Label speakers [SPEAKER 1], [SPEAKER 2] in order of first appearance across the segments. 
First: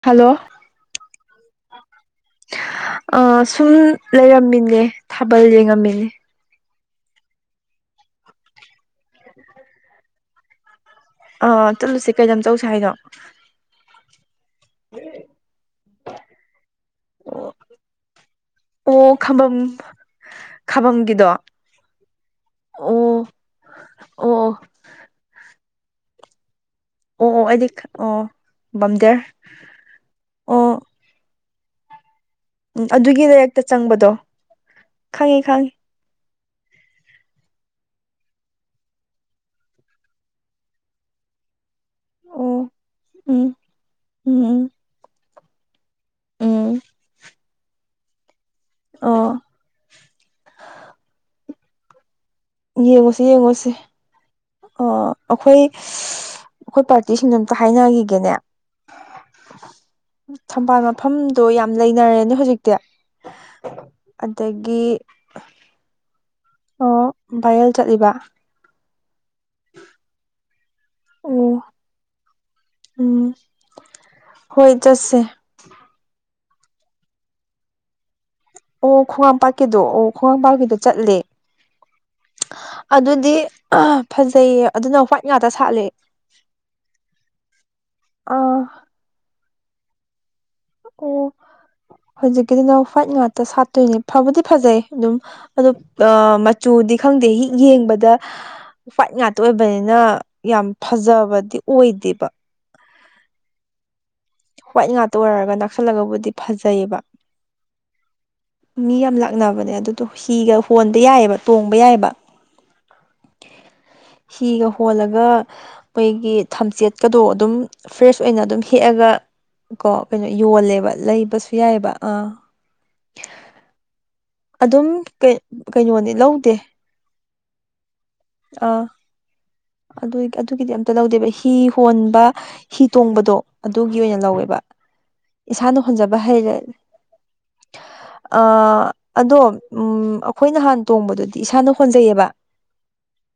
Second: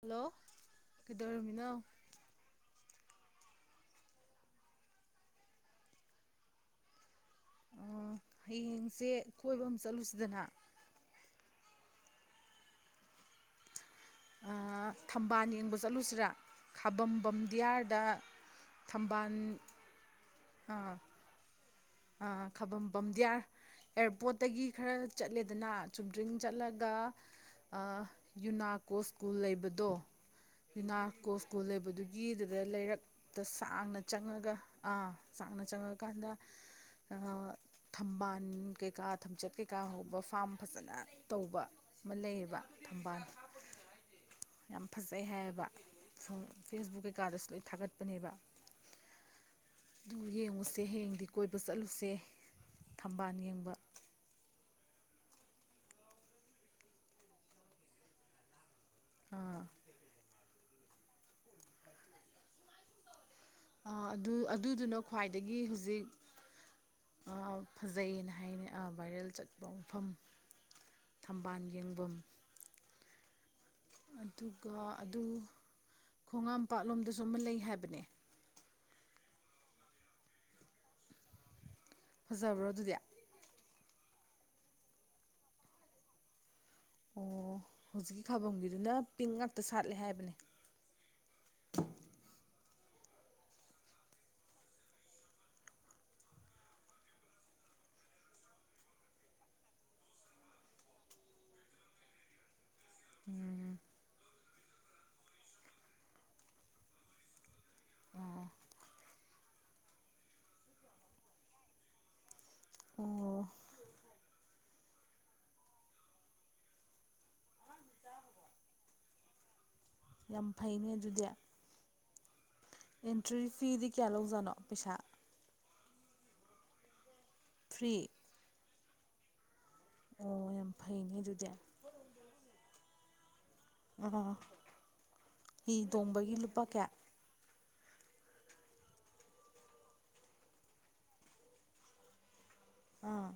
[SPEAKER 1] hello ꯀꯗꯔꯃꯤꯅꯥ
[SPEAKER 2] ꯑ ꯁꯨꯝ ꯂꯩꯔꯝꯃꯤꯅꯦ ꯊꯥꯕꯜ ꯌꯦꯡꯉꯝꯃꯤꯅꯦ
[SPEAKER 1] ꯑꯣ ꯍꯌꯦꯡꯁꯦ ꯀꯣꯏꯕ ꯑꯃ ꯆꯠꯂꯨꯁꯤꯗꯅ
[SPEAKER 2] ꯑ ꯆꯠꯂꯨꯁ ꯀꯩꯗꯝ ꯇꯧꯁꯤꯦ ꯍꯥꯏꯅꯣ
[SPEAKER 1] ꯊꯝꯕꯥꯜ ꯌꯦꯡꯕ ꯆꯠꯂꯨꯁꯤꯔꯥ ꯈꯥꯕꯝꯕꯝ
[SPEAKER 2] ꯑꯣ
[SPEAKER 1] ꯗꯤꯌꯥꯔꯗ
[SPEAKER 2] ꯑꯣ ꯈꯥꯝꯕꯝ
[SPEAKER 1] ꯑꯥ
[SPEAKER 2] ꯈꯥꯕꯝꯒꯤꯗꯣ
[SPEAKER 1] ꯈꯥꯕꯝ
[SPEAKER 2] ꯑꯣ
[SPEAKER 1] ꯄꯝꯗꯤꯌꯥꯔ
[SPEAKER 2] ꯑꯣ ꯑꯣ
[SPEAKER 1] ꯑꯦꯌꯥꯔꯄꯣꯔꯠꯇꯒꯤ ꯈꯔ ꯆꯠꯂꯦꯗꯅ ꯆꯨꯝꯗ꯭ꯔꯤꯡ ꯆꯠꯂꯒ
[SPEAKER 2] ꯑꯣ ꯑꯣ ꯑꯩꯗꯤ
[SPEAKER 1] ꯑꯥ
[SPEAKER 2] ꯑꯣ
[SPEAKER 1] ꯌꯨꯅꯥꯀꯣ
[SPEAKER 2] ꯕꯝꯗꯦꯔ
[SPEAKER 1] ꯁ꯭ꯀꯨꯜ ꯂꯩꯕꯗꯣ
[SPEAKER 2] ꯑꯣ
[SPEAKER 1] ꯌꯨꯅꯥꯀꯣ ꯁ꯭ꯀꯨꯜ ꯂꯩꯕꯗꯨꯒꯤꯗꯨꯗ
[SPEAKER 2] ꯎꯝ ꯑꯗꯨꯒꯤ
[SPEAKER 1] ꯂꯩꯔꯛꯇ ꯁꯥꯡꯅ
[SPEAKER 2] ꯆꯪꯕꯗꯣ
[SPEAKER 1] ꯆꯪꯉꯒ ꯑꯥ
[SPEAKER 2] ꯈꯪꯉꯦ
[SPEAKER 1] ꯁꯥꯡꯅ
[SPEAKER 2] ꯈꯪꯉꯦ
[SPEAKER 1] ꯆꯪꯉꯀꯥꯟꯗ ꯑ ꯊꯝꯕꯥꯜ ꯀꯩꯀꯥ ꯊꯝꯆꯠ ꯀꯩꯀꯥ ꯍꯧꯕ ꯐꯥꯝ ꯐꯖꯅ ꯇꯧꯕ ꯑꯃ ꯂꯩꯌꯦꯕ
[SPEAKER 2] ꯑꯣ
[SPEAKER 1] ꯊꯝꯕꯥꯜ
[SPEAKER 2] ꯎꯝ ꯎꯝ
[SPEAKER 1] ꯌꯥꯝ ꯐꯖꯩ ꯍꯥꯏꯕ
[SPEAKER 2] ꯎꯝ
[SPEAKER 1] ꯐꯦꯁꯕꯨꯛ ꯀꯩꯀꯥꯗꯁꯨ ꯂꯣꯏ ꯊꯥꯒꯠꯄꯅꯦꯕ
[SPEAKER 2] ꯑꯣ
[SPEAKER 1] ꯑꯗꯨ ꯌꯦꯡꯉꯨꯁꯦ ꯍꯌꯦꯡꯗꯤ ꯀꯣꯏꯕ ꯆꯠꯂꯨꯁꯦ
[SPEAKER 2] ꯌꯦꯉꯣꯁꯤꯦ
[SPEAKER 1] ꯊꯝꯕꯥꯜ
[SPEAKER 2] ꯌꯦꯉꯣꯁꯦ
[SPEAKER 1] ꯌꯦꯡꯕ
[SPEAKER 2] ꯑꯣ ꯑꯩꯈꯣꯏ ꯑꯩꯈꯣꯏ ꯄꯥꯔꯇꯤꯁꯤꯡꯗ ꯑꯝꯇ ꯍꯥꯏꯅꯈꯤꯒꯦꯅꯦ
[SPEAKER 1] ꯑꯥ
[SPEAKER 2] ꯊꯝꯕꯥꯜ ꯃꯐꯝꯗꯣ ꯌꯥꯝ ꯂꯩꯅꯔꯦꯅꯦ ꯍꯧꯖꯤꯛꯇꯤ
[SPEAKER 1] ꯑꯗꯨ
[SPEAKER 2] ꯑꯗꯒꯤ
[SPEAKER 1] ꯑꯗꯨꯗꯨꯅ ꯈ꯭ꯋꯥꯏꯗꯒꯤ ꯍꯧꯖꯤꯛ
[SPEAKER 2] ꯑꯣ
[SPEAKER 1] ꯑ
[SPEAKER 2] ꯚꯥꯏꯔꯦꯜ ꯆꯠꯂꯤꯕ
[SPEAKER 1] ꯐꯖꯩꯌꯦꯅ ꯍꯥꯏꯅ ꯑ ꯆꯠꯄ ꯃꯐꯝ
[SPEAKER 2] ꯑꯣ
[SPEAKER 1] ꯊꯝꯕꯥꯜ ꯌꯦꯡꯐꯝ
[SPEAKER 2] ꯎꯝ ꯍꯣꯏ
[SPEAKER 1] ꯑꯗꯨꯒ
[SPEAKER 2] ꯆꯠꯁꯦ
[SPEAKER 1] ꯑꯗꯨ ꯈꯣꯡꯉꯥꯝ ꯄꯥꯠꯂꯣꯝꯗꯁꯨ ꯑꯃ ꯂꯩ ꯍꯥꯏꯕꯅꯦ
[SPEAKER 2] ꯑꯣ ꯈ꯭ꯋꯥꯡꯝꯄꯥꯛꯀꯤꯗꯣ ꯑꯣ ꯈ꯭ꯋꯥꯡꯝꯄꯥꯛꯀꯤꯗ ꯆꯠꯂꯦ
[SPEAKER 1] ꯐꯖꯕ꯭ꯔꯣ ꯑꯗꯨꯗꯤ
[SPEAKER 2] ꯐꯖꯩꯌꯦ ꯑꯗꯨꯅ ꯋꯥ꯭ꯋꯥꯏꯠ ꯉꯥꯛꯇ ꯁꯥꯠꯂꯦ
[SPEAKER 1] ꯑꯣ ꯍꯧꯖꯤꯛꯀꯤ
[SPEAKER 2] ꯑꯥ
[SPEAKER 1] ꯈꯥꯕꯝꯒꯤꯗꯨꯅ ꯄꯤꯡ ꯉꯥꯛꯇ ꯁꯥꯠꯂꯦ ꯍꯥꯏꯕꯅꯦ
[SPEAKER 2] ꯀꯅ ꯍ꯭ꯋꯥꯏꯠ ꯉꯥꯛꯇ ꯁꯥꯠꯇꯣꯏꯅꯦ ꯐꯕꯨꯗꯤ ꯐꯖꯩ ꯑꯗꯨꯝ ꯑ ꯃꯆꯨꯗꯤ ꯈꯪꯗꯦ ꯌꯦꯡꯕꯗ ꯋꯥ꯭ꯏꯠ ꯉꯥꯛꯇ ꯑꯣꯏꯕꯅꯤꯅ ꯌꯥꯝ ꯐꯖꯕꯗꯤ ꯑꯣꯏꯗꯦꯕ
[SPEAKER 1] ꯎꯝ
[SPEAKER 2] ꯋꯥꯏꯠ ꯉꯥꯛꯇ ꯑꯣꯏꯔꯒ ꯅꯛꯁꯜꯂꯒꯕꯨꯗꯤ ꯐꯖꯩꯑꯌꯦꯕ ꯃꯤ ꯌꯥꯝ ꯂꯥꯛꯅꯕꯅꯦ ꯑꯗꯨꯗꯣ ꯍꯤꯒ ꯍꯣꯟꯕ ꯌꯥꯏꯑꯕ ꯇꯣꯡꯕ ꯌꯥꯏꯑꯕ
[SPEAKER 1] ꯎꯝ
[SPEAKER 2] ꯍꯤꯒ ꯍꯣꯜꯂꯒ ꯃꯣꯏꯒꯤ ꯊꯝꯆꯦꯠꯀꯗꯣ ꯑꯗꯨꯝ ꯐ꯭ꯔꯦꯁ ꯑꯣꯏꯅ ꯑꯗꯨꯝ ꯍꯦꯛꯑꯒ ꯀꯣ ꯀꯩꯅꯣ
[SPEAKER 1] ꯌꯥꯝ ꯐꯩꯅꯦ
[SPEAKER 2] ꯌꯣꯜꯂꯦꯕ
[SPEAKER 1] ꯑꯗꯨꯗꯤ
[SPEAKER 2] ꯂꯩꯕꯁꯨ ꯌꯥꯏꯑꯕ ꯑꯥ
[SPEAKER 1] ꯑꯦꯟꯇ꯭ꯔꯤ ꯐꯤꯗꯤ ꯀꯌꯥ ꯂꯧꯖꯥꯠꯅꯣ
[SPEAKER 2] ꯑꯗꯨꯝ
[SPEAKER 1] ꯄꯩꯁꯥ
[SPEAKER 2] ꯀꯩꯅꯣꯅꯤ ꯂꯧꯗꯦ
[SPEAKER 1] ꯐ꯭ꯔꯤ
[SPEAKER 2] ꯑ ꯑꯗꯨ
[SPEAKER 1] ꯑꯣ ꯌꯥꯝ
[SPEAKER 2] ꯑꯗꯨꯒꯤꯗꯤ ꯑꯝꯇ
[SPEAKER 1] ꯐꯩꯅꯦ
[SPEAKER 2] ꯂꯧꯗꯦꯕ
[SPEAKER 1] ꯑꯗꯨꯗꯤ
[SPEAKER 2] ꯍꯤ ꯍꯣꯟꯕ ꯍꯤ ꯇꯣꯡꯕꯗꯣ ꯑꯗꯨꯒꯤ ꯑꯣꯏꯅ
[SPEAKER 1] ꯑꯥ
[SPEAKER 2] ꯂꯧꯋꯦꯕ
[SPEAKER 1] ꯍꯤ
[SPEAKER 2] ꯏꯁꯥꯅ ꯍꯣꯟꯖꯕ
[SPEAKER 1] ꯇꯣꯡꯕꯒꯤ
[SPEAKER 2] ꯍꯩꯔꯦ
[SPEAKER 1] ꯂꯨꯄꯥ ꯀꯌꯥ [unintelligible]
[SPEAKER 2] ꯑ ꯑꯗꯣ ꯎꯝ ꯑꯩꯈꯣꯏ ꯅꯍꯥꯟ ꯇꯣꯡꯕꯗꯨꯗꯤ ꯏꯁꯥꯅ ꯍꯣꯟꯖꯩꯌꯦꯕ
[SPEAKER 1] ꯑꯥ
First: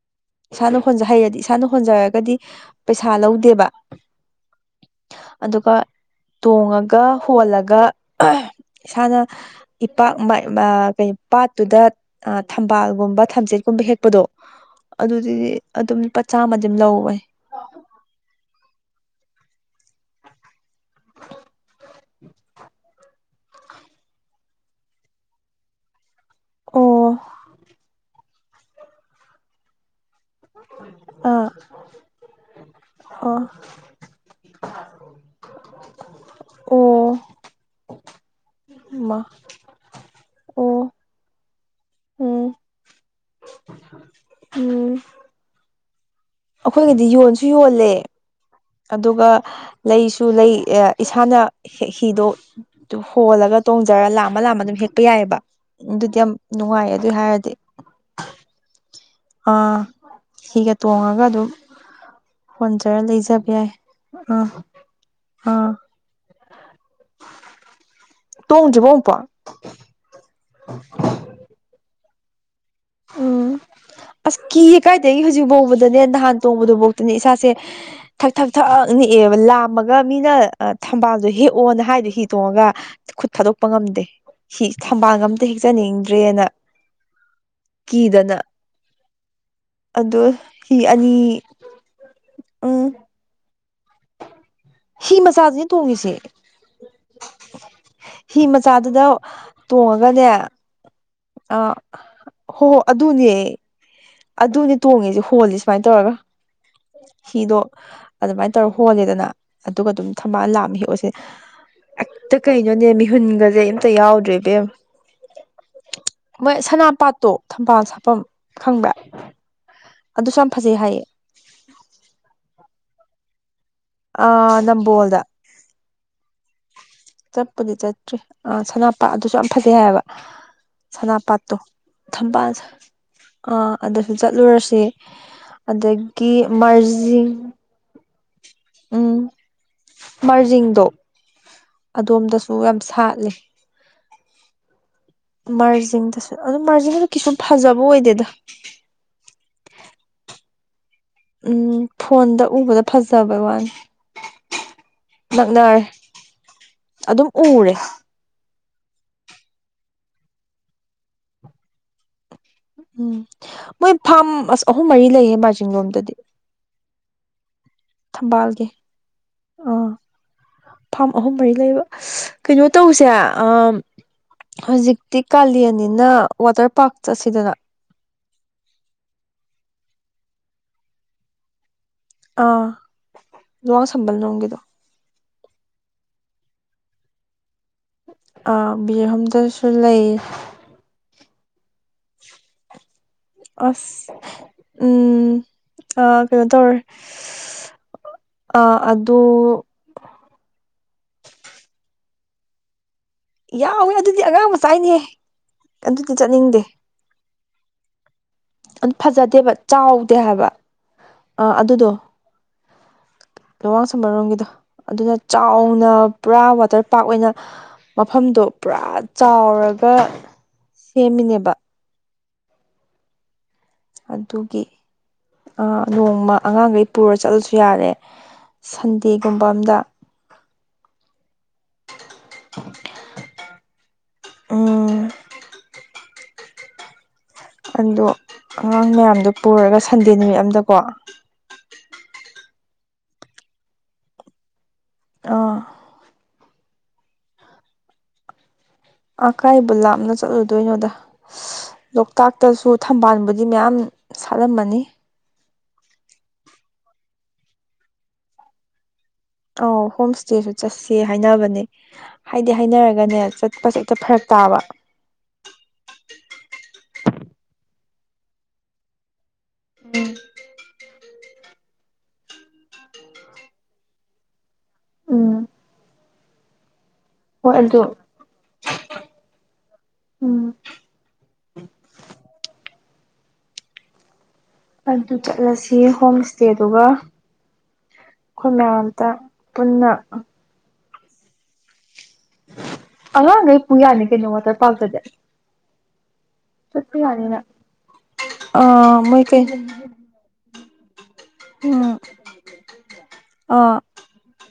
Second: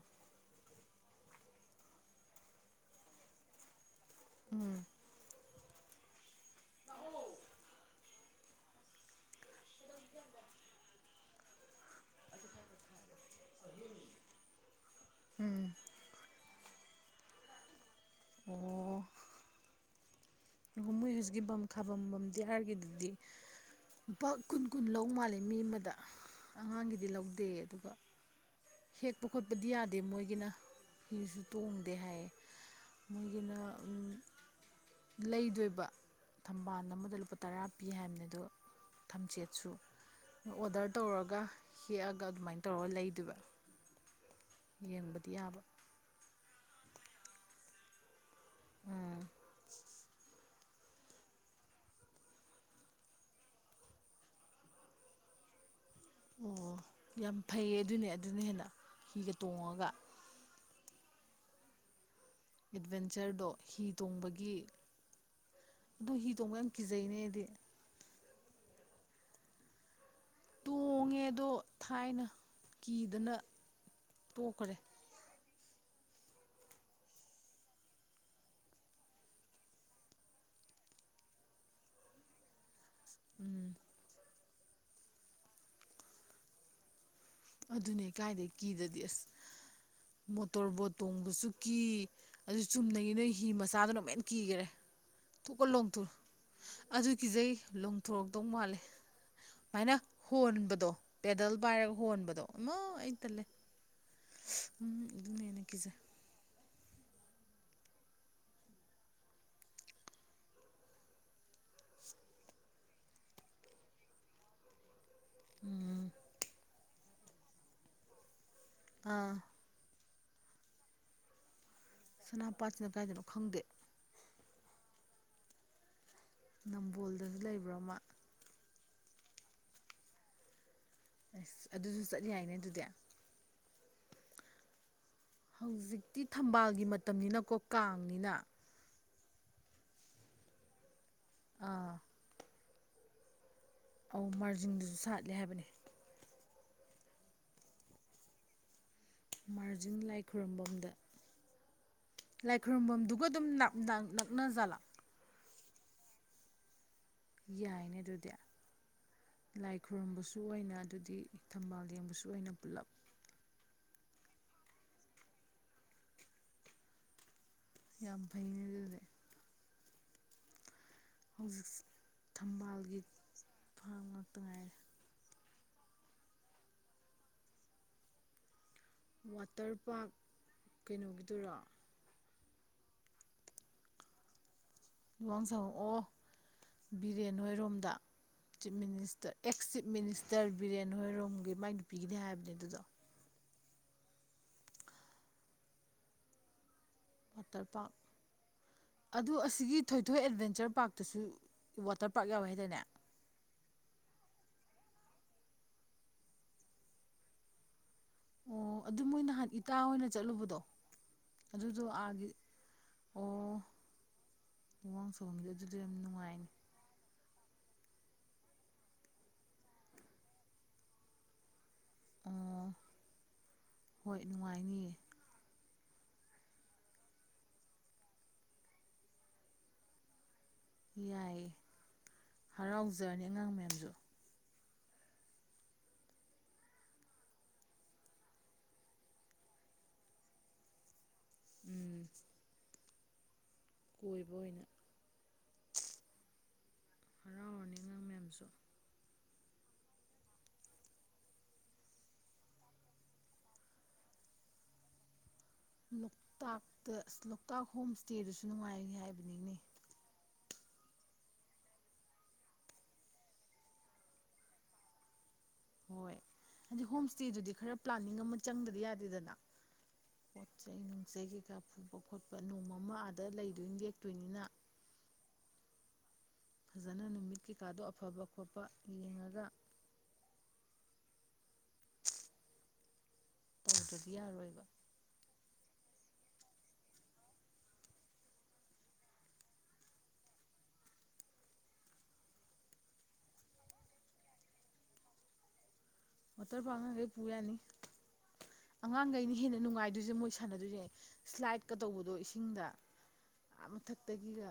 [SPEAKER 2] ꯏꯁꯥꯅ ꯍꯣꯟꯖ ꯍꯩꯔꯗꯤ ꯏꯁꯥꯅ ꯍꯣꯟꯖꯔꯒꯗꯤ ꯄꯩꯁꯥ ꯂꯧꯗꯦꯕ
[SPEAKER 1] ꯎꯝ
[SPEAKER 2] ꯑꯗꯨꯒ ꯇꯣꯡꯉꯒ ꯍꯣꯜꯂꯒ ꯏꯁꯥꯅ ꯏꯄꯥꯛ ꯄꯥꯠꯇꯨꯗ ꯊꯝꯕꯥꯜꯒꯨꯝꯕ ꯊꯝꯆꯦꯠꯀꯨꯝꯕ ꯍꯦꯛꯄꯗꯣ ꯑꯗꯨꯗꯤ ꯆꯥꯝꯃꯗꯤꯝ ꯂꯧꯋꯦ
[SPEAKER 1] ꯑꯣ ꯃꯣꯏ ꯍꯧꯖꯤꯛꯀꯤ ꯕꯝ ꯈꯥꯐꯝꯝꯝꯕꯝꯗꯤ ꯌꯥꯔꯒ ꯑꯗꯨꯗꯤ ꯂꯨꯄꯥ ꯀꯨꯟ ꯀꯨꯟ ꯂꯧ ꯃꯥꯜꯂꯤꯦ ꯃꯤ ꯑꯃꯗ ꯑꯉꯥꯡꯒꯤꯗꯤ
[SPEAKER 2] ꯑꯣ
[SPEAKER 1] ꯂꯧꯗꯦ ꯑꯗꯨꯒ ꯍꯦꯠꯄꯈꯨꯠꯄꯗꯤ ꯌꯥꯗ ꯑꯗꯩ ꯃꯣꯏꯒꯤꯅ ꯐꯤꯁꯨ
[SPEAKER 2] ꯑꯥ
[SPEAKER 1] ꯇꯣꯡꯗꯦ ꯍꯥꯏꯌꯦ
[SPEAKER 2] ꯑꯥ
[SPEAKER 1] ꯃꯣꯏꯒꯤꯅ ꯂꯩꯗꯣꯏꯕ ꯊꯝꯕꯥꯜ
[SPEAKER 2] ꯑꯣ
[SPEAKER 1] ꯑꯃꯗ ꯂꯨꯄꯥ ꯇꯔꯥ ꯄꯤ ꯍꯥꯏꯕꯅꯦ ꯑꯗꯣ
[SPEAKER 2] ꯃꯥ
[SPEAKER 1] ꯊꯝꯆꯦꯠꯁꯨ ꯑꯣꯗꯔ
[SPEAKER 2] ꯑꯣ
[SPEAKER 1] ꯇꯧꯔꯒ ꯍꯦꯛꯑꯒ
[SPEAKER 2] ꯎꯝ
[SPEAKER 1] ꯑꯗꯨꯃꯥꯏꯅ ꯇꯧꯔꯒ ꯂꯩꯗꯨꯣꯏꯕ
[SPEAKER 2] ꯎꯝ
[SPEAKER 1] ꯌꯦꯡꯕꯗꯤ ꯌꯥꯕ
[SPEAKER 2] ꯑꯩꯈꯣꯏꯒꯤꯗꯤ ꯌꯣꯟꯁꯨ ꯌꯣꯜꯂꯦ
[SPEAKER 1] ꯎꯝ
[SPEAKER 2] ꯑꯗꯨꯒ ꯂꯩꯁꯨ ꯂꯩ ꯑꯦ ꯏꯁꯥꯅ ꯍꯤꯗꯣ ꯍꯣꯜꯂꯒ ꯇꯣꯡꯖꯔꯒ ꯂꯥꯝꯃ ꯂꯥꯝꯃ ꯑꯗꯨꯝ ꯍꯦꯛꯄ ꯌꯥꯏꯑꯕ ꯑꯗꯨꯗꯤ ꯌꯥꯝ
[SPEAKER 1] ꯑꯣ
[SPEAKER 2] ꯅꯨꯡꯉꯥꯏ ꯑꯗꯨ
[SPEAKER 1] ꯌꯥꯝ
[SPEAKER 2] ꯍꯥꯏꯔꯗꯤ
[SPEAKER 1] ꯐꯩꯌꯦ ꯑꯗꯨꯅꯦ ꯑꯗꯨꯅ ꯍꯦꯟꯅ ꯍꯤꯒ
[SPEAKER 2] ꯑꯥ
[SPEAKER 1] ꯇꯣꯡꯉꯒ
[SPEAKER 2] ꯍꯤꯒ ꯇꯣꯡꯉꯒ ꯑꯗꯨꯝ ꯍꯣꯟꯖꯔ
[SPEAKER 1] ꯑꯦꯠꯚꯦꯟꯆꯔꯗꯣ
[SPEAKER 2] ꯂꯩꯖꯕ ꯌꯥꯏ
[SPEAKER 1] ꯍꯤ
[SPEAKER 2] ꯑꯥ
[SPEAKER 1] ꯇꯣꯡꯕꯒꯤ
[SPEAKER 2] ꯑꯥ
[SPEAKER 1] ꯑꯗꯨ ꯍꯤꯗꯣꯡꯕ ꯌꯥꯝ ꯀꯤꯖꯩꯅꯦꯗꯤ
[SPEAKER 2] ꯇꯣꯡꯣꯡꯖꯕꯝꯄꯥꯥ
[SPEAKER 1] ꯇꯣꯡꯉꯦꯗꯣ ꯊꯥꯏꯅ ꯀꯤꯗꯅ
[SPEAKER 2] ꯎꯝ ꯑꯁ ꯀ
[SPEAKER 1] ꯇꯣꯛꯈ꯭ꯔꯦ
[SPEAKER 2] ꯀꯥꯏꯗ ꯍꯧꯖꯤꯛꯕꯧ ꯣꯡꯗꯅꯦ ꯅꯍꯥꯟ ꯇꯣꯡꯕꯗꯨꯐꯥꯎꯇꯅꯦ ꯏꯁꯥꯁꯦ ꯊꯛ ꯊꯛ ꯊꯛꯛꯅꯤꯛꯑꯦꯕ ꯂꯥꯝꯃꯒ ꯃꯤꯅ ꯊꯝꯕꯥꯜꯁꯨꯣ ꯍꯦꯛꯑꯣꯅ ꯍꯥꯏꯗꯣ ꯍꯤ ꯇꯣꯡꯉꯒ ꯈꯨꯠ ꯊꯥꯗꯣꯛꯄ ꯉꯝꯗꯦ ꯍꯤ ꯊꯝꯕꯥꯜ ꯑꯝꯇ ꯍꯦꯛꯆꯅꯤꯡꯗ꯭ꯔꯦꯅ
[SPEAKER 1] ꯑꯗꯨꯅꯦ
[SPEAKER 2] ꯀꯤꯗꯅ
[SPEAKER 1] ꯀꯥꯏꯗꯩ ꯀꯤꯗꯗꯤ ꯑꯁ
[SPEAKER 2] ꯑꯗꯣ ꯍꯤ
[SPEAKER 1] ꯃꯣꯇꯣꯔꯕꯣꯠ
[SPEAKER 2] ꯑꯅꯤ
[SPEAKER 1] ꯇꯣꯡꯕꯁꯨ ꯀꯤ ꯑꯗꯨ
[SPEAKER 2] ꯎꯝ
[SPEAKER 1] ꯆꯨꯝꯅꯉꯤ ꯅꯣꯏ ꯍꯤ ꯃꯆꯥꯗꯨꯅꯃꯦꯟ ꯀꯤꯈꯔꯦ
[SPEAKER 2] ꯍꯤ ꯃꯆꯥꯁꯤꯅ ꯇꯣꯡꯉꯁꯦ
[SPEAKER 1] ꯑꯗꯨꯒꯤꯖꯩ ꯂꯣꯡꯊꯣꯔꯗꯧ ꯃꯥꯜꯂꯦ
[SPEAKER 2] ꯃꯆꯥꯗꯨꯗ
[SPEAKER 1] ꯁꯨꯃꯥꯏꯅ
[SPEAKER 2] ꯇꯣꯡꯉꯒꯅꯦ
[SPEAKER 1] ꯍꯣꯟꯕꯗꯣ ꯄꯦꯗꯜ
[SPEAKER 2] ꯑꯥ
[SPEAKER 1] ꯄꯥꯏꯔꯒ ꯍꯣꯟꯕꯗ
[SPEAKER 2] ꯍꯣ ꯍꯣ ꯑꯗꯨꯅꯦ ꯑꯗꯨꯅꯦ
[SPEAKER 1] ꯎꯝ
[SPEAKER 2] ꯇꯣꯡꯉꯦꯁꯦ
[SPEAKER 1] ꯑꯗꯨꯅ
[SPEAKER 2] ꯍꯣꯜꯂꯤꯦ
[SPEAKER 1] ꯍꯦꯟꯅ
[SPEAKER 2] ꯁꯨꯃꯥꯏꯅ
[SPEAKER 1] ꯀꯤꯖꯩ
[SPEAKER 2] ꯇꯧꯔꯒ
[SPEAKER 1] [inaudible]
[SPEAKER 2] ꯍꯤꯗꯣ ꯑꯗꯨꯃꯥꯏꯅ ꯇꯧꯔ ꯍꯣꯜꯂꯦꯗꯅ ꯑꯗꯨꯒ ꯑꯗꯨꯝ ꯊꯝꯕꯥꯜ ꯂꯥꯑꯃꯦ ꯍꯦꯛꯑꯣꯁꯦ ꯍꯛꯇ ꯀꯩꯅꯣꯅꯦ ꯃꯤꯍꯨꯟꯒꯁꯦ ꯑꯝꯇ ꯌꯥꯎꯗ꯭ꯔꯦꯕꯦꯝ ꯃꯣꯏ ꯁꯅꯥꯄꯥꯥꯠꯇꯣ ꯊꯝꯕꯥꯜ ꯁꯥꯐꯝ ꯈꯪꯕ꯭ꯔ
[SPEAKER 1] ꯑꯥ
[SPEAKER 2] ꯑꯗꯨꯁꯨ ꯌꯥꯝ ꯐꯖꯩ ꯍꯥꯏꯌꯦ
[SPEAKER 1] ꯁꯅꯥꯄꯥꯥꯠꯁꯤꯅ ꯀꯥꯏꯗꯅꯣ ꯈꯪꯗꯦ
[SPEAKER 2] ꯑ ꯅꯝꯕꯣꯜꯗ
[SPEAKER 1] ꯅꯝꯕꯣꯜꯗꯁꯨ
[SPEAKER 2] ꯆꯠꯄꯨꯗꯤ
[SPEAKER 1] ꯂꯩꯕ꯭ꯔꯥ ꯑꯃ
[SPEAKER 2] ꯆꯠꯇ꯭ꯔꯤ ꯑ ꯁꯅꯥꯄꯥ ꯑꯗꯨꯁꯨ ꯌꯥꯝ ꯐꯖꯩ ꯍꯥꯏꯌꯦꯕ ꯁꯅꯥꯄꯥꯥꯠꯇꯣ
[SPEAKER 1] ꯑꯁ ꯑꯗꯨꯁꯨ ꯆꯠ ꯌꯥꯏꯅꯦ
[SPEAKER 2] ꯊꯝꯕꯥꯜꯁꯨ
[SPEAKER 1] ꯑꯗꯨꯗꯤ
[SPEAKER 2] ꯑꯥ ꯑꯗꯨꯁꯨ ꯆꯠꯂꯨꯔꯁ
[SPEAKER 1] ꯍꯧꯖꯤꯛꯇꯤ ꯊꯝꯕꯥꯜꯒꯤ ꯃꯇꯝꯅꯤꯅꯀꯣ ꯀꯥꯡꯅꯤꯅ
[SPEAKER 2] ꯎꯝ ꯃꯥꯖꯤꯡꯗꯣ
[SPEAKER 1] ꯑꯥ
[SPEAKER 2] ꯑꯗꯣꯝꯗꯁꯨ ꯌꯥꯝ ꯁꯥꯠꯂ
[SPEAKER 1] ꯑ ꯃꯥꯔꯖꯤꯟꯗꯨꯁꯨ
[SPEAKER 2] ꯃꯥꯔꯖꯤꯡꯗꯁꯨ ꯑꯗꯨ ꯃꯥꯔꯖꯤꯡꯗꯁꯨ ꯀꯩꯁꯨ ꯐꯖꯕ ꯑꯣꯏꯗꯦꯗ
[SPEAKER 1] ꯃꯥꯔꯖꯤꯤꯡ ꯂꯥꯏ ꯈꯨꯔꯨꯝꯐꯝꯝꯗ
[SPEAKER 2] ꯎꯝ ꯐꯣꯟꯗ ꯎꯕꯗ ꯐꯖꯕꯩ
[SPEAKER 1] ꯑꯗꯨꯝ
[SPEAKER 2] ꯋꯥꯅꯤ
[SPEAKER 1] ꯅꯛꯅꯖꯥꯠꯂꯥ
[SPEAKER 2] ꯅꯣꯏ
[SPEAKER 1] ꯌꯥꯏꯅꯦ ꯑꯗꯨꯗꯤ ꯂꯥꯏ ꯈꯨꯔꯨꯝꯕꯁꯨ ꯑꯣꯏꯅ ꯑꯗꯨꯗꯤ ꯊꯝꯕꯥꯜ ꯌꯦꯡꯕꯁꯨ ꯑꯣꯏꯅ ꯄꯨꯂꯞ
[SPEAKER 2] ꯎꯝ ꯃꯣꯏ ꯐꯥꯝ ꯑꯁ ꯑꯍꯨꯝ ꯃꯔꯤ ꯂꯩꯌꯦꯦ ꯕꯥꯔꯖꯤꯡꯂꯣꯝꯗꯗꯤ
[SPEAKER 1] ꯌꯥꯕꯩꯔꯦ
[SPEAKER 2] ꯐꯥꯔꯝ ꯑꯍꯨꯝ ꯃꯔꯤ ꯂꯩꯕ ꯀꯩꯅꯣ
[SPEAKER 1] ꯊꯝꯕꯥꯜꯒꯤ
[SPEAKER 2] ꯇꯧꯁꯦ
[SPEAKER 1] ꯐꯥꯝ ꯉꯥꯛꯇ ꯉꯥꯏꯔꯦ
[SPEAKER 2] ꯍꯧꯖꯤꯛꯇꯤ ꯀꯥꯂꯦꯟ ꯅꯤꯅ ꯋꯥꯇꯔ ꯄꯥꯔꯛ ꯆꯠꯁꯤꯗꯅ
[SPEAKER 1] ꯋꯥꯇꯔ ꯄꯥꯔꯛ ꯀꯩꯅꯣꯒꯤꯗꯨꯔꯥ
[SPEAKER 2] ꯑꯥ ꯂꯡ ꯁꯝꯕꯜ ꯅꯣꯡꯒꯤꯗꯣ
[SPEAKER 1] ꯂꯨꯋꯥꯡ ꯁꯪꯉꯛꯑꯣ ꯕꯤꯔꯦꯟ ꯅꯣꯏꯔꯣꯝ ꯗ
[SPEAKER 2] ꯑꯥ
[SPEAKER 1] ꯆꯤꯞ ꯃꯤꯅꯤꯁꯇꯔ
[SPEAKER 2] ꯕꯤꯔꯍꯝꯗꯁꯨ
[SPEAKER 1] ꯑꯦꯛꯁ ꯆꯤꯞ
[SPEAKER 2] ꯂꯩ
[SPEAKER 1] ꯃꯤꯅꯤꯁꯇꯔ ꯕꯤꯔꯦꯟ ꯍꯣꯏꯏꯔꯣꯒꯤ ꯃꯥꯒꯤ ꯄꯤꯒꯅꯤꯦ ꯍꯥꯏꯕꯅꯦ ꯑꯗꯨꯗꯣ
[SPEAKER 2] ꯑꯁ ꯎꯝ ꯑ ꯀꯩꯅꯣ ꯇꯧꯦ
[SPEAKER 1] ꯃꯇꯜ ꯄꯥꯛꯞ ꯑꯗꯨ ꯑꯁꯤꯒꯤ ꯊꯣꯏꯊꯣꯏ ꯑꯦꯠꯚꯦꯟꯆꯔ ꯄꯥꯔꯛꯇꯁꯨ ꯋꯥꯇꯔ ꯄꯥꯔꯛ ꯌꯥꯎꯋꯦ ꯍꯥꯏꯇꯥꯔꯅꯦ
[SPEAKER 2] ꯌꯥꯎꯋꯦ ꯑꯗꯨꯗꯤ ꯑꯉꯥꯡ ꯃ ꯆꯥꯏꯅꯤꯍ ꯑꯗꯨꯗꯤ ꯆꯠꯅꯤꯡꯗꯦ
[SPEAKER 1] ꯑꯣ ꯑꯗꯨ ꯃꯣꯏ
[SPEAKER 2] ꯐꯖꯗꯦꯕ
[SPEAKER 1] ꯅꯍꯥꯟ ꯏꯇꯥ ꯑꯣꯏꯅ
[SPEAKER 2] ꯆꯥꯎꯗꯦ ꯍꯥꯏꯕ
[SPEAKER 1] ꯆꯠꯂꯨꯕꯗꯣ ꯑꯗꯨꯗꯣ ꯑꯥꯒꯤ ꯑꯣ
[SPEAKER 2] ꯂꯨꯋꯥꯡ ꯁꯝꯕꯔꯣꯝꯒꯤꯗꯣ ꯑꯗꯨꯅ
[SPEAKER 1] ꯂꯨꯋꯥꯡꯁꯥꯡꯒꯤꯗꯣ ꯑꯗꯨꯗꯣ
[SPEAKER 2] ꯆꯥꯎꯅ
[SPEAKER 1] ꯌꯥꯝ
[SPEAKER 2] ꯄꯨꯔꯥ
[SPEAKER 1] ꯅꯨꯡꯉꯥꯏꯅꯦ
[SPEAKER 2] ꯋꯥꯇꯔ ꯄꯥꯛꯔ ꯑꯣꯏꯅ ꯃꯐꯝꯗꯣ ꯄꯨꯔꯥ ꯆꯥꯎꯔꯒ ꯁꯦꯝꯃꯤꯅꯦꯕ
[SPEAKER 1] ꯑꯣ ꯍꯣꯏ
[SPEAKER 2] ꯑꯗꯨꯒꯤ
[SPEAKER 1] ꯅꯨꯡꯉꯥꯏꯅꯤ
[SPEAKER 2] ꯅꯣꯡꯃ ꯑꯉꯥꯡꯈꯩ ꯄꯨꯔ ꯆꯠꯂꯁꯨ ꯌꯥꯔꯦ ꯁꯟꯗꯦꯒꯨꯝꯕ ꯑꯝꯗ
[SPEAKER 1] ꯌꯥꯏꯌꯦ ꯍꯔꯥꯎꯖꯔꯅꯤ ꯑꯉꯥꯡ ꯃꯌꯥꯝꯁꯨ
[SPEAKER 2] ꯑꯣ ꯑꯣ ꯑꯉꯥꯡ ꯃꯌꯥꯝꯗꯣ ꯄꯨꯔꯒ ꯁꯟꯗꯦ ꯅꯨꯃꯤꯠ ꯑꯝꯗꯀꯣ
[SPEAKER 1] ꯎꯝ ꯀꯣꯏꯕ ꯑꯣꯏꯅ
[SPEAKER 2] ꯑꯥ
[SPEAKER 1] ꯍꯔꯥꯎꯔꯅꯤ ꯑꯉꯥꯡ ꯃꯌꯥꯝꯁꯨ
[SPEAKER 2] ꯑꯀꯥꯏꯕ ꯂꯥꯞꯅ ꯆꯠꯂꯨꯗꯣꯏꯅꯣꯗ ꯂꯣꯛꯇꯥꯛꯇꯁꯨ ꯊꯝꯕꯥꯟꯕꯨꯗꯤ ꯃꯌꯥꯝ ꯁꯥꯠꯂꯝꯃꯅꯤ
[SPEAKER 1] ꯂꯣꯛꯇꯥꯛꯇ ꯂꯣꯛꯇꯥꯛ ꯍꯣꯝ ꯏꯁꯇꯦꯗꯨꯁꯨ ꯅꯨꯡꯉꯥꯏꯅꯤ ꯍꯥꯏꯕꯅꯤ
[SPEAKER 2] ꯑ ꯍꯣꯝ ꯏꯁꯇꯦꯁꯨ ꯆꯠꯁꯦ ꯍꯥꯏꯅꯕꯅꯦ ꯍꯥꯏꯗꯤ ꯍꯥꯏꯅꯔꯒꯅꯦ ꯆꯠꯄꯁꯦ ꯍꯦꯛꯇ ꯐꯔꯛ ꯇꯥꯕ
[SPEAKER 1] [inaudible] ꯍꯣꯏ ꯍꯥꯏꯗꯤ ꯍꯣꯝ ꯏꯁꯇꯦꯗꯨꯗꯤ ꯈꯔ ꯄ꯭ꯂꯥꯅꯤꯡ ꯑꯃ ꯆꯪꯗꯗꯤ ꯌꯥꯗꯦꯗꯅ ꯄꯣꯠ ꯆꯩꯩ ꯅꯨꯡꯆꯩ ꯀꯩꯀꯥ ꯐꯨꯕ ꯈꯣꯠꯄ ꯅꯣꯡꯃ ꯑꯃ ꯑꯥꯗ ꯂꯩꯗꯣꯏꯅꯤ ꯌꯦꯛꯇꯣꯏꯅꯤꯅ
[SPEAKER 2] ꯎꯝ
[SPEAKER 1] ꯐꯖꯅ ꯅꯨꯃꯤꯠ
[SPEAKER 2] ꯍꯣꯏ ꯑꯗꯨ
[SPEAKER 1] ꯀꯩꯀꯥꯗꯣ ꯑꯐꯕ ꯈꯣꯠꯄ ꯌꯦꯡꯉꯒ
[SPEAKER 2] ꯎꯝ
[SPEAKER 1] ꯑꯥꯎꯗꯤꯔ ꯑꯣꯏ
[SPEAKER 2] ꯑꯗꯨ ꯆꯠꯂꯁꯤ ꯍꯣꯝ ꯏꯁꯇꯦꯗꯨꯒ ꯑꯩꯈꯣꯏ ꯃꯌꯥꯝ ꯑꯝꯇ ꯄꯨꯟꯅ ꯑꯉꯥꯡꯈꯩ ꯄꯨꯌꯥꯅꯤ ꯀꯩꯅꯣ ꯋꯥꯇ ꯄꯥꯛꯇꯗ
[SPEAKER 1] ꯋꯥꯇꯔ ꯄꯥ ꯑꯉꯥꯡꯈꯩ ꯄꯨ ꯌꯥꯅꯤ
[SPEAKER 2] ꯑꯥ ꯃꯣꯏ
[SPEAKER 1] ꯑꯉꯥꯡꯈꯩꯩꯅ
[SPEAKER 2] ꯀꯩ
[SPEAKER 1] ꯍꯦꯟꯅ ꯅꯨꯡꯉꯥꯏꯗꯣꯏꯁꯦ ꯃꯣꯏ ꯁꯥꯟꯅꯗꯣꯏꯁꯨ ꯌꯥꯏ ꯏꯁꯂꯥꯏꯠꯀ
[SPEAKER 2] ꯎꯝ
[SPEAKER 1] ꯇꯧꯕꯗꯣ ꯏꯁꯤꯡꯗ
[SPEAKER 2] ꯑꯥ
[SPEAKER 1] ꯃꯊꯛꯇꯒꯤꯒ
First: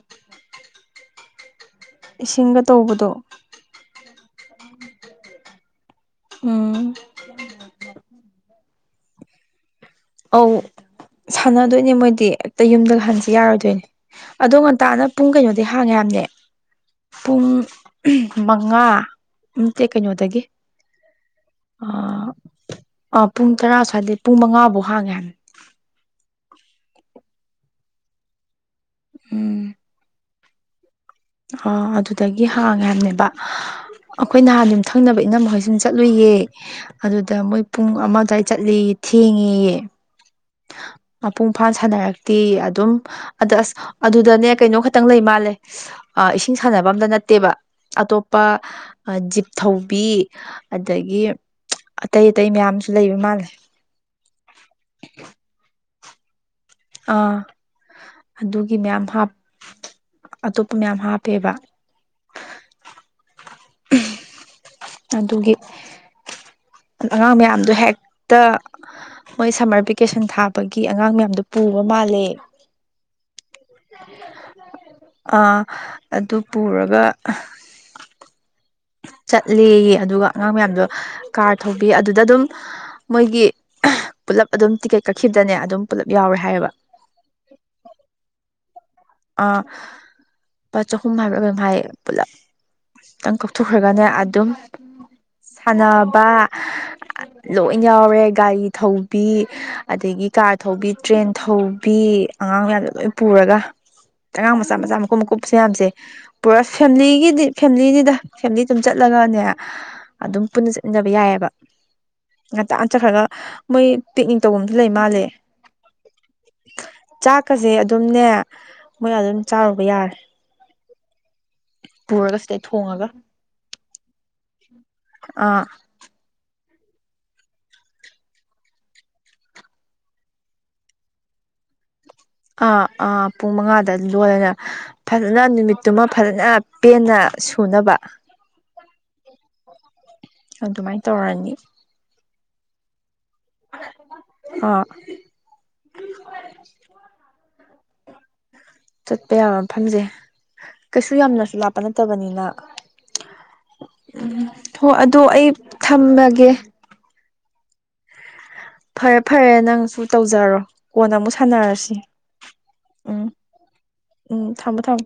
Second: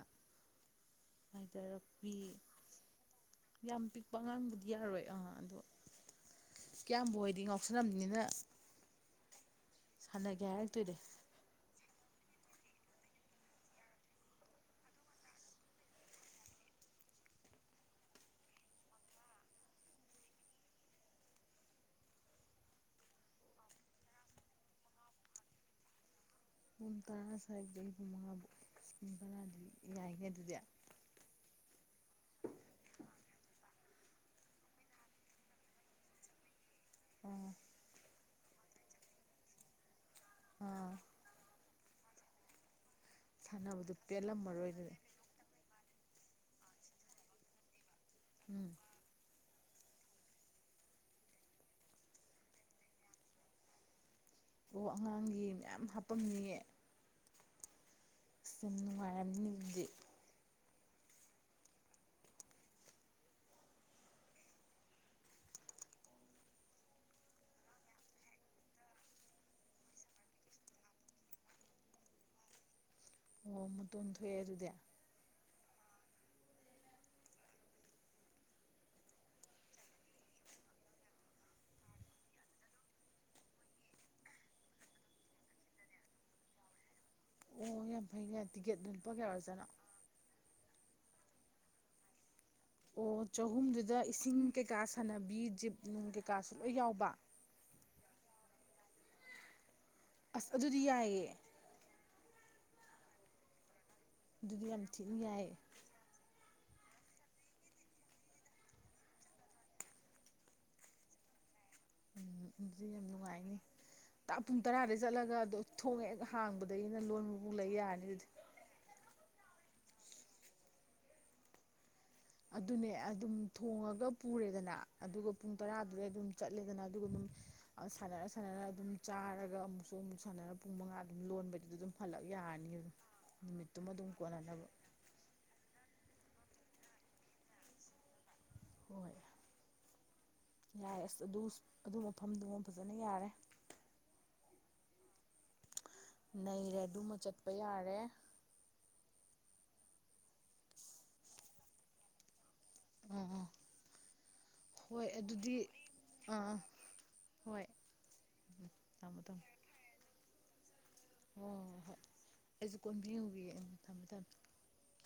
[SPEAKER 1] ꯖꯔ
[SPEAKER 2] ꯏꯁꯤꯡꯒ ꯇꯧꯕꯗꯣ
[SPEAKER 1] ꯂꯄꯉꯥꯡꯕꯨꯗꯤ ꯌꯥꯔꯔꯣꯏ ꯑꯥ ꯑꯗꯣ
[SPEAKER 2] ꯎꯝ
[SPEAKER 1] ꯀꯌꯥꯝꯕꯨ ꯍꯗꯤ ꯉꯥꯎꯁꯂꯝꯝꯅꯤꯅꯤꯅ
[SPEAKER 2] ꯑꯧ
[SPEAKER 1] ꯍꯥꯏꯔꯛꯇꯣꯏꯅꯦ
[SPEAKER 2] ꯁꯥꯟꯅꯗꯣꯏ ꯅꯦ ꯃꯣꯏꯗꯤꯛꯇ ꯌꯨꯝꯗ ꯍꯟꯁꯤ ꯌꯥꯔꯣꯏꯗꯣꯏꯅꯦ ꯑꯗꯣ ꯉꯟꯇꯥꯅ ꯄꯨꯡ ꯀꯩꯅꯣꯗꯤꯩ ꯍꯥꯡꯉꯦ ꯌꯥꯝꯅꯦ ꯄꯨꯡ ꯃꯉꯥ ꯇꯦ ꯀꯩꯅꯣꯗꯒꯤ ꯑ ꯑ ꯄꯨꯡ ꯇꯔꯥ ꯁ꯭ꯋꯥꯏꯗꯩ ꯄꯨꯡ ꯃꯉꯥ ꯐꯧ ꯅꯨꯐꯥꯒꯟ
[SPEAKER 1] ꯄꯨꯡ ꯇꯔꯥ ꯁꯗꯤ ꯌꯥꯏꯅꯦꯦ ꯑꯗꯨꯗꯤ
[SPEAKER 2] ꯑ ꯑꯗꯨꯗꯒꯤ ꯍꯥꯡꯉ ꯍꯥꯏꯕꯅꯦꯕ ꯑꯩꯈꯣꯏ ꯅꯍꯥꯟ ꯑꯗꯨꯝ ꯊꯪꯅꯕ ꯏꯅꯝ ꯃꯈꯩ ꯁꯨꯝ ꯆꯠꯂꯨꯏꯌꯦ ꯑꯗꯨꯗ
[SPEAKER 1] ꯑꯥ
[SPEAKER 2] ꯃꯣꯏ ꯄꯨꯡ ꯑꯃ ꯑ ꯑꯗꯨꯋꯥꯏ ꯆꯠꯂꯤ ꯊꯦꯡꯉ
[SPEAKER 1] ꯑꯥ
[SPEAKER 2] ꯃꯄꯨꯡ ꯐꯥꯅ ꯁꯥꯟꯅꯔꯛꯇꯤ ꯑꯗꯨꯝ ꯑꯗ ꯑꯁ
[SPEAKER 1] ꯁꯥꯟꯅꯕꯗꯣ
[SPEAKER 2] ꯑꯗꯨꯗꯅꯦ
[SPEAKER 1] ꯄꯦꯜꯂꯝꯃꯔꯣꯏ
[SPEAKER 2] ꯀꯩꯅꯣ
[SPEAKER 1] ꯑꯗꯨꯗꯤ
[SPEAKER 2] ꯈꯛꯇꯪ ꯂꯩ ꯃꯥꯜꯂꯦ ꯏꯁꯤꯡ ꯁꯥꯟꯅꯕ ꯑꯝꯇ ꯅꯠꯇꯦꯕ ꯑꯇꯣꯞꯄ
[SPEAKER 1] ꯎꯝ
[SPEAKER 2] ꯖꯤꯞ ꯊꯧꯕꯤ ꯑꯗꯒꯤ ꯑꯇꯩ ꯑꯇꯩ ꯃꯌꯥꯝꯁꯨ ꯂꯩꯕ ꯃꯥꯜꯂꯦ
[SPEAKER 1] ꯄꯨꯨꯡꯉꯦ
[SPEAKER 2] ꯑꯗꯨꯒꯤ ꯃꯌꯥꯝ
[SPEAKER 1] ꯅꯨꯡꯉꯥꯏꯔꯝꯅꯤ ꯑꯗꯨꯗꯤ
[SPEAKER 2] ꯃꯌꯥꯝ ꯍꯥꯞꯄꯦꯕ ꯎ ꯑꯗꯨꯒꯤ ꯑꯉꯥꯡ ꯃꯌꯥꯝꯗꯣ ꯍꯦꯛꯇ ꯃꯣꯏ ꯁꯝꯃꯔ ꯚꯦꯀꯦꯁꯟ ꯊꯥꯕꯒꯤ ꯑꯉꯥꯡ ꯃꯌꯥꯝꯗꯣ ꯄꯨ ꯃꯥꯂꯦ
[SPEAKER 1] ꯑꯣ ꯃꯇꯣꯟ ꯊꯣꯛꯑꯦ ꯑꯗꯨꯗꯤ
[SPEAKER 2] ꯑꯥ ꯑꯗꯨ ꯄꯨꯔꯒ
[SPEAKER 1] [inaudible]
[SPEAKER 2] ꯆꯠꯂꯦ ꯑꯗꯨꯒ ꯑꯉꯥꯡ ꯃꯌꯥꯝꯗꯣ ꯀꯥꯔ ꯊꯧꯕꯤ ꯑꯗꯨꯗ ꯑꯗꯨꯝ ꯃꯣꯏꯒꯤ ꯄꯨꯜꯂꯞ ꯑꯗꯨꯝ ꯇꯤꯀꯦꯠ ꯀꯛꯈꯤꯕꯗꯅꯦ ꯑꯗꯨꯝ ꯄꯨꯂꯞ ꯌꯥꯎꯔꯦ ꯍꯥꯏꯌꯦꯕ
[SPEAKER 1] ꯑꯣ ꯌꯥꯝ ꯐꯩ ꯉꯥꯏ ꯇꯤꯀꯦꯠ ꯑꯗꯨꯅꯤ
[SPEAKER 2] ꯑ ꯆꯍꯨꯝ ꯍꯥꯏꯕ ꯍꯥꯏꯥꯏꯌꯦ ꯄꯨꯂꯞ
[SPEAKER 1] ꯑꯣ ꯆꯍꯨꯝꯗꯨꯗ ꯏꯁꯤꯡ ꯀꯩꯀꯥ ꯁꯥꯟꯅꯕꯤ ꯖꯤꯞ ꯅꯨꯡ
[SPEAKER 2] ꯁꯥꯟꯅꯕ
[SPEAKER 1] ꯀꯩꯀꯥꯁꯨ ꯂꯣꯏ ꯌꯥꯎꯕ
[SPEAKER 2] ꯂꯣꯏ ꯌꯥꯎꯔꯦ ꯒꯥꯔꯤ ꯊꯧꯕꯤ ꯑꯗꯒꯤ
[SPEAKER 1] ꯑꯁ
[SPEAKER 2] ꯀꯥꯔ
[SPEAKER 1] ꯑꯗꯨꯗꯤ
[SPEAKER 2] ꯊꯧꯕꯤ ꯇ꯭ꯔꯦꯟ
[SPEAKER 1] ꯌꯥꯏꯌꯦ
[SPEAKER 2] ꯊꯧꯕꯤ ꯑꯉꯥꯡ ꯂꯣꯏ ꯄꯨꯔꯒ ꯑꯉꯥꯡ
[SPEAKER 1] ꯑꯗꯨꯗꯤ
[SPEAKER 2] ꯃꯆꯥ
[SPEAKER 1] ꯌꯥꯝ
[SPEAKER 2] ꯃꯆꯥ
[SPEAKER 1] ꯊꯤꯅ
[SPEAKER 2] ꯃꯀꯨꯞ
[SPEAKER 1] ꯌꯥꯏꯌꯦ
[SPEAKER 2] ꯃꯀꯨꯞꯁꯦꯌꯥꯝꯁꯦ ꯄꯨꯔꯥ ꯐꯦꯃꯤꯂꯤꯒꯤꯗꯤ ꯐꯦꯂꯤꯗꯨꯗ ꯐꯦꯃꯤꯂꯤ ꯑꯗꯨꯝ ꯆꯠꯂꯒꯅꯦ ꯑꯗꯨꯝ ꯄꯨꯟꯅ ꯆꯠꯃꯤꯟꯅꯕ ꯌꯥꯏꯑꯕ
[SPEAKER 1] ꯎꯝ ꯎꯝ
[SPEAKER 2] ꯉꯟꯇꯥꯅ
[SPEAKER 1] ꯌꯥꯝ
[SPEAKER 2] ꯆꯠꯈ꯭ꯔꯒ
[SPEAKER 1] ꯅꯨꯡꯉꯥꯏꯅꯤ
[SPEAKER 2] ꯃꯣꯏ ꯄꯤꯛꯅꯤꯛ
[SPEAKER 1] ꯄꯨꯡ
[SPEAKER 2] ꯇꯧꯕꯝꯁꯨ ꯂꯩ
[SPEAKER 1] ꯇꯔꯥꯗꯩ
[SPEAKER 2] ꯃꯥꯜꯂꯦ
[SPEAKER 1] ꯆꯠꯂꯒ ꯑ ꯊꯣꯡꯉ ꯍꯦꯛ ꯍꯥꯡꯕꯗꯒꯤꯅ ꯂꯣꯟ
[SPEAKER 2] ꯆꯥꯛꯀꯁꯦ ꯑꯗꯨꯝꯅꯦ ꯃꯣꯏ ꯑꯗꯨꯝ ꯆꯥꯔꯨꯕ ꯌꯥꯔꯦ ꯄꯨꯔꯒ ꯁꯤꯗꯩ
[SPEAKER 1] ꯑꯗꯨꯅꯦ
[SPEAKER 2] ꯊꯣꯡꯉꯒ
[SPEAKER 1] ꯑꯗꯨꯝ ꯊꯣꯡꯉꯒ ꯄꯨꯔꯦꯗꯅ ꯑꯗꯨꯒ ꯄꯨꯡ
[SPEAKER 2] ꯑꯥ
[SPEAKER 1] ꯇꯔꯥꯗꯨꯗꯩ ꯑꯗꯨꯝ ꯆꯠꯂ ꯆꯠꯂꯦꯗꯅ ꯑꯗꯨꯒ ꯑꯗꯨꯝ ꯁꯥꯟꯅꯔ ꯁꯥꯟꯅꯔ ꯑꯗꯨꯝ ꯆꯥꯔꯒ ꯑꯃꯨꯛꯁꯨ ꯑꯃꯨꯛ ꯁꯥꯟꯅꯔ ꯄꯨꯡ ꯃꯉꯥ ꯑꯗꯨꯝ ꯂꯣꯟꯕꯗꯨꯗ ꯑꯗꯨꯝ ꯍꯜꯂꯛ ꯌꯥꯔꯅꯤ
[SPEAKER 2] ꯑꯥ
[SPEAKER 1] ꯑꯗꯨꯝ
[SPEAKER 2] ꯑꯥ ꯄꯨꯡ
[SPEAKER 1] ꯅꯨꯃꯤꯠꯇꯨꯃ
[SPEAKER 2] ꯃꯉꯥꯗ
[SPEAKER 1] ꯑꯗꯨꯝ
[SPEAKER 2] ꯂꯣꯜꯂꯅ
[SPEAKER 1] ꯀꯣꯟꯅꯅꯕ
[SPEAKER 2] ꯐꯖꯅ ꯅꯨꯃꯤꯠꯇꯨꯃ ꯐꯖꯅ ꯄꯦꯟꯅ ꯁꯨꯅꯕ
[SPEAKER 1] ꯍꯣꯏ ꯌꯥꯔꯦ
[SPEAKER 2] ꯑꯗꯨꯃꯥꯏꯅ
[SPEAKER 1] ꯑꯁ ꯑꯗꯨ
[SPEAKER 2] ꯇꯧꯔꯅꯤ
[SPEAKER 1] ꯑꯗꯨ ꯃꯐꯝꯗꯨꯃ ꯐꯖꯅ ꯌꯥꯔꯦ
[SPEAKER 2] ꯑ
[SPEAKER 1] ꯅꯩꯔꯦ ꯑꯗꯨꯃ ꯆꯠꯄ ꯌꯥꯔꯦ
[SPEAKER 2] ꯆꯠꯄ ꯌꯥꯕ ꯃꯐꯝꯁꯦ ꯀꯩꯁꯨ ꯌꯥꯝꯅꯁꯨ ꯂꯥꯞꯄ ꯅꯠꯇꯕꯅꯤꯅ
[SPEAKER 1] ꯑꯥ ꯑꯥ
[SPEAKER 2] ꯎꯝ ꯍꯣ
[SPEAKER 1] ꯍꯣꯏ
[SPEAKER 2] ꯑꯗꯨ ꯑꯩ
[SPEAKER 1] ꯑꯗꯨꯗꯤ ꯑꯥ
[SPEAKER 2] ꯊꯝꯃꯒꯦ
[SPEAKER 1] ꯑꯥ ꯍꯣꯏ
[SPEAKER 2] ꯐꯔꯦ
[SPEAKER 1] ꯊꯝꯃꯣ ꯊꯝꯃꯣ
[SPEAKER 2] ꯐꯔꯦ ꯅꯪꯁꯨ ꯇꯧꯖꯔꯣ ꯀꯣꯟꯅ ꯑꯃꯨꯛ
[SPEAKER 1] ꯍꯣꯏ ꯍꯣꯏ
[SPEAKER 2] ꯁꯥꯟꯅꯔꯁꯤ
[SPEAKER 1] ꯍꯣꯏ ꯑꯩꯁꯨ ꯀꯣꯟ
[SPEAKER 2] ꯎꯝ
[SPEAKER 1] ꯐꯦꯡꯉꯨꯒꯤꯒꯦ ꯊꯝꯃꯦ ꯊꯝꯃꯦ
[SPEAKER 2] ꯎꯝ ꯊꯝꯃꯣ ꯊꯝꯃꯣ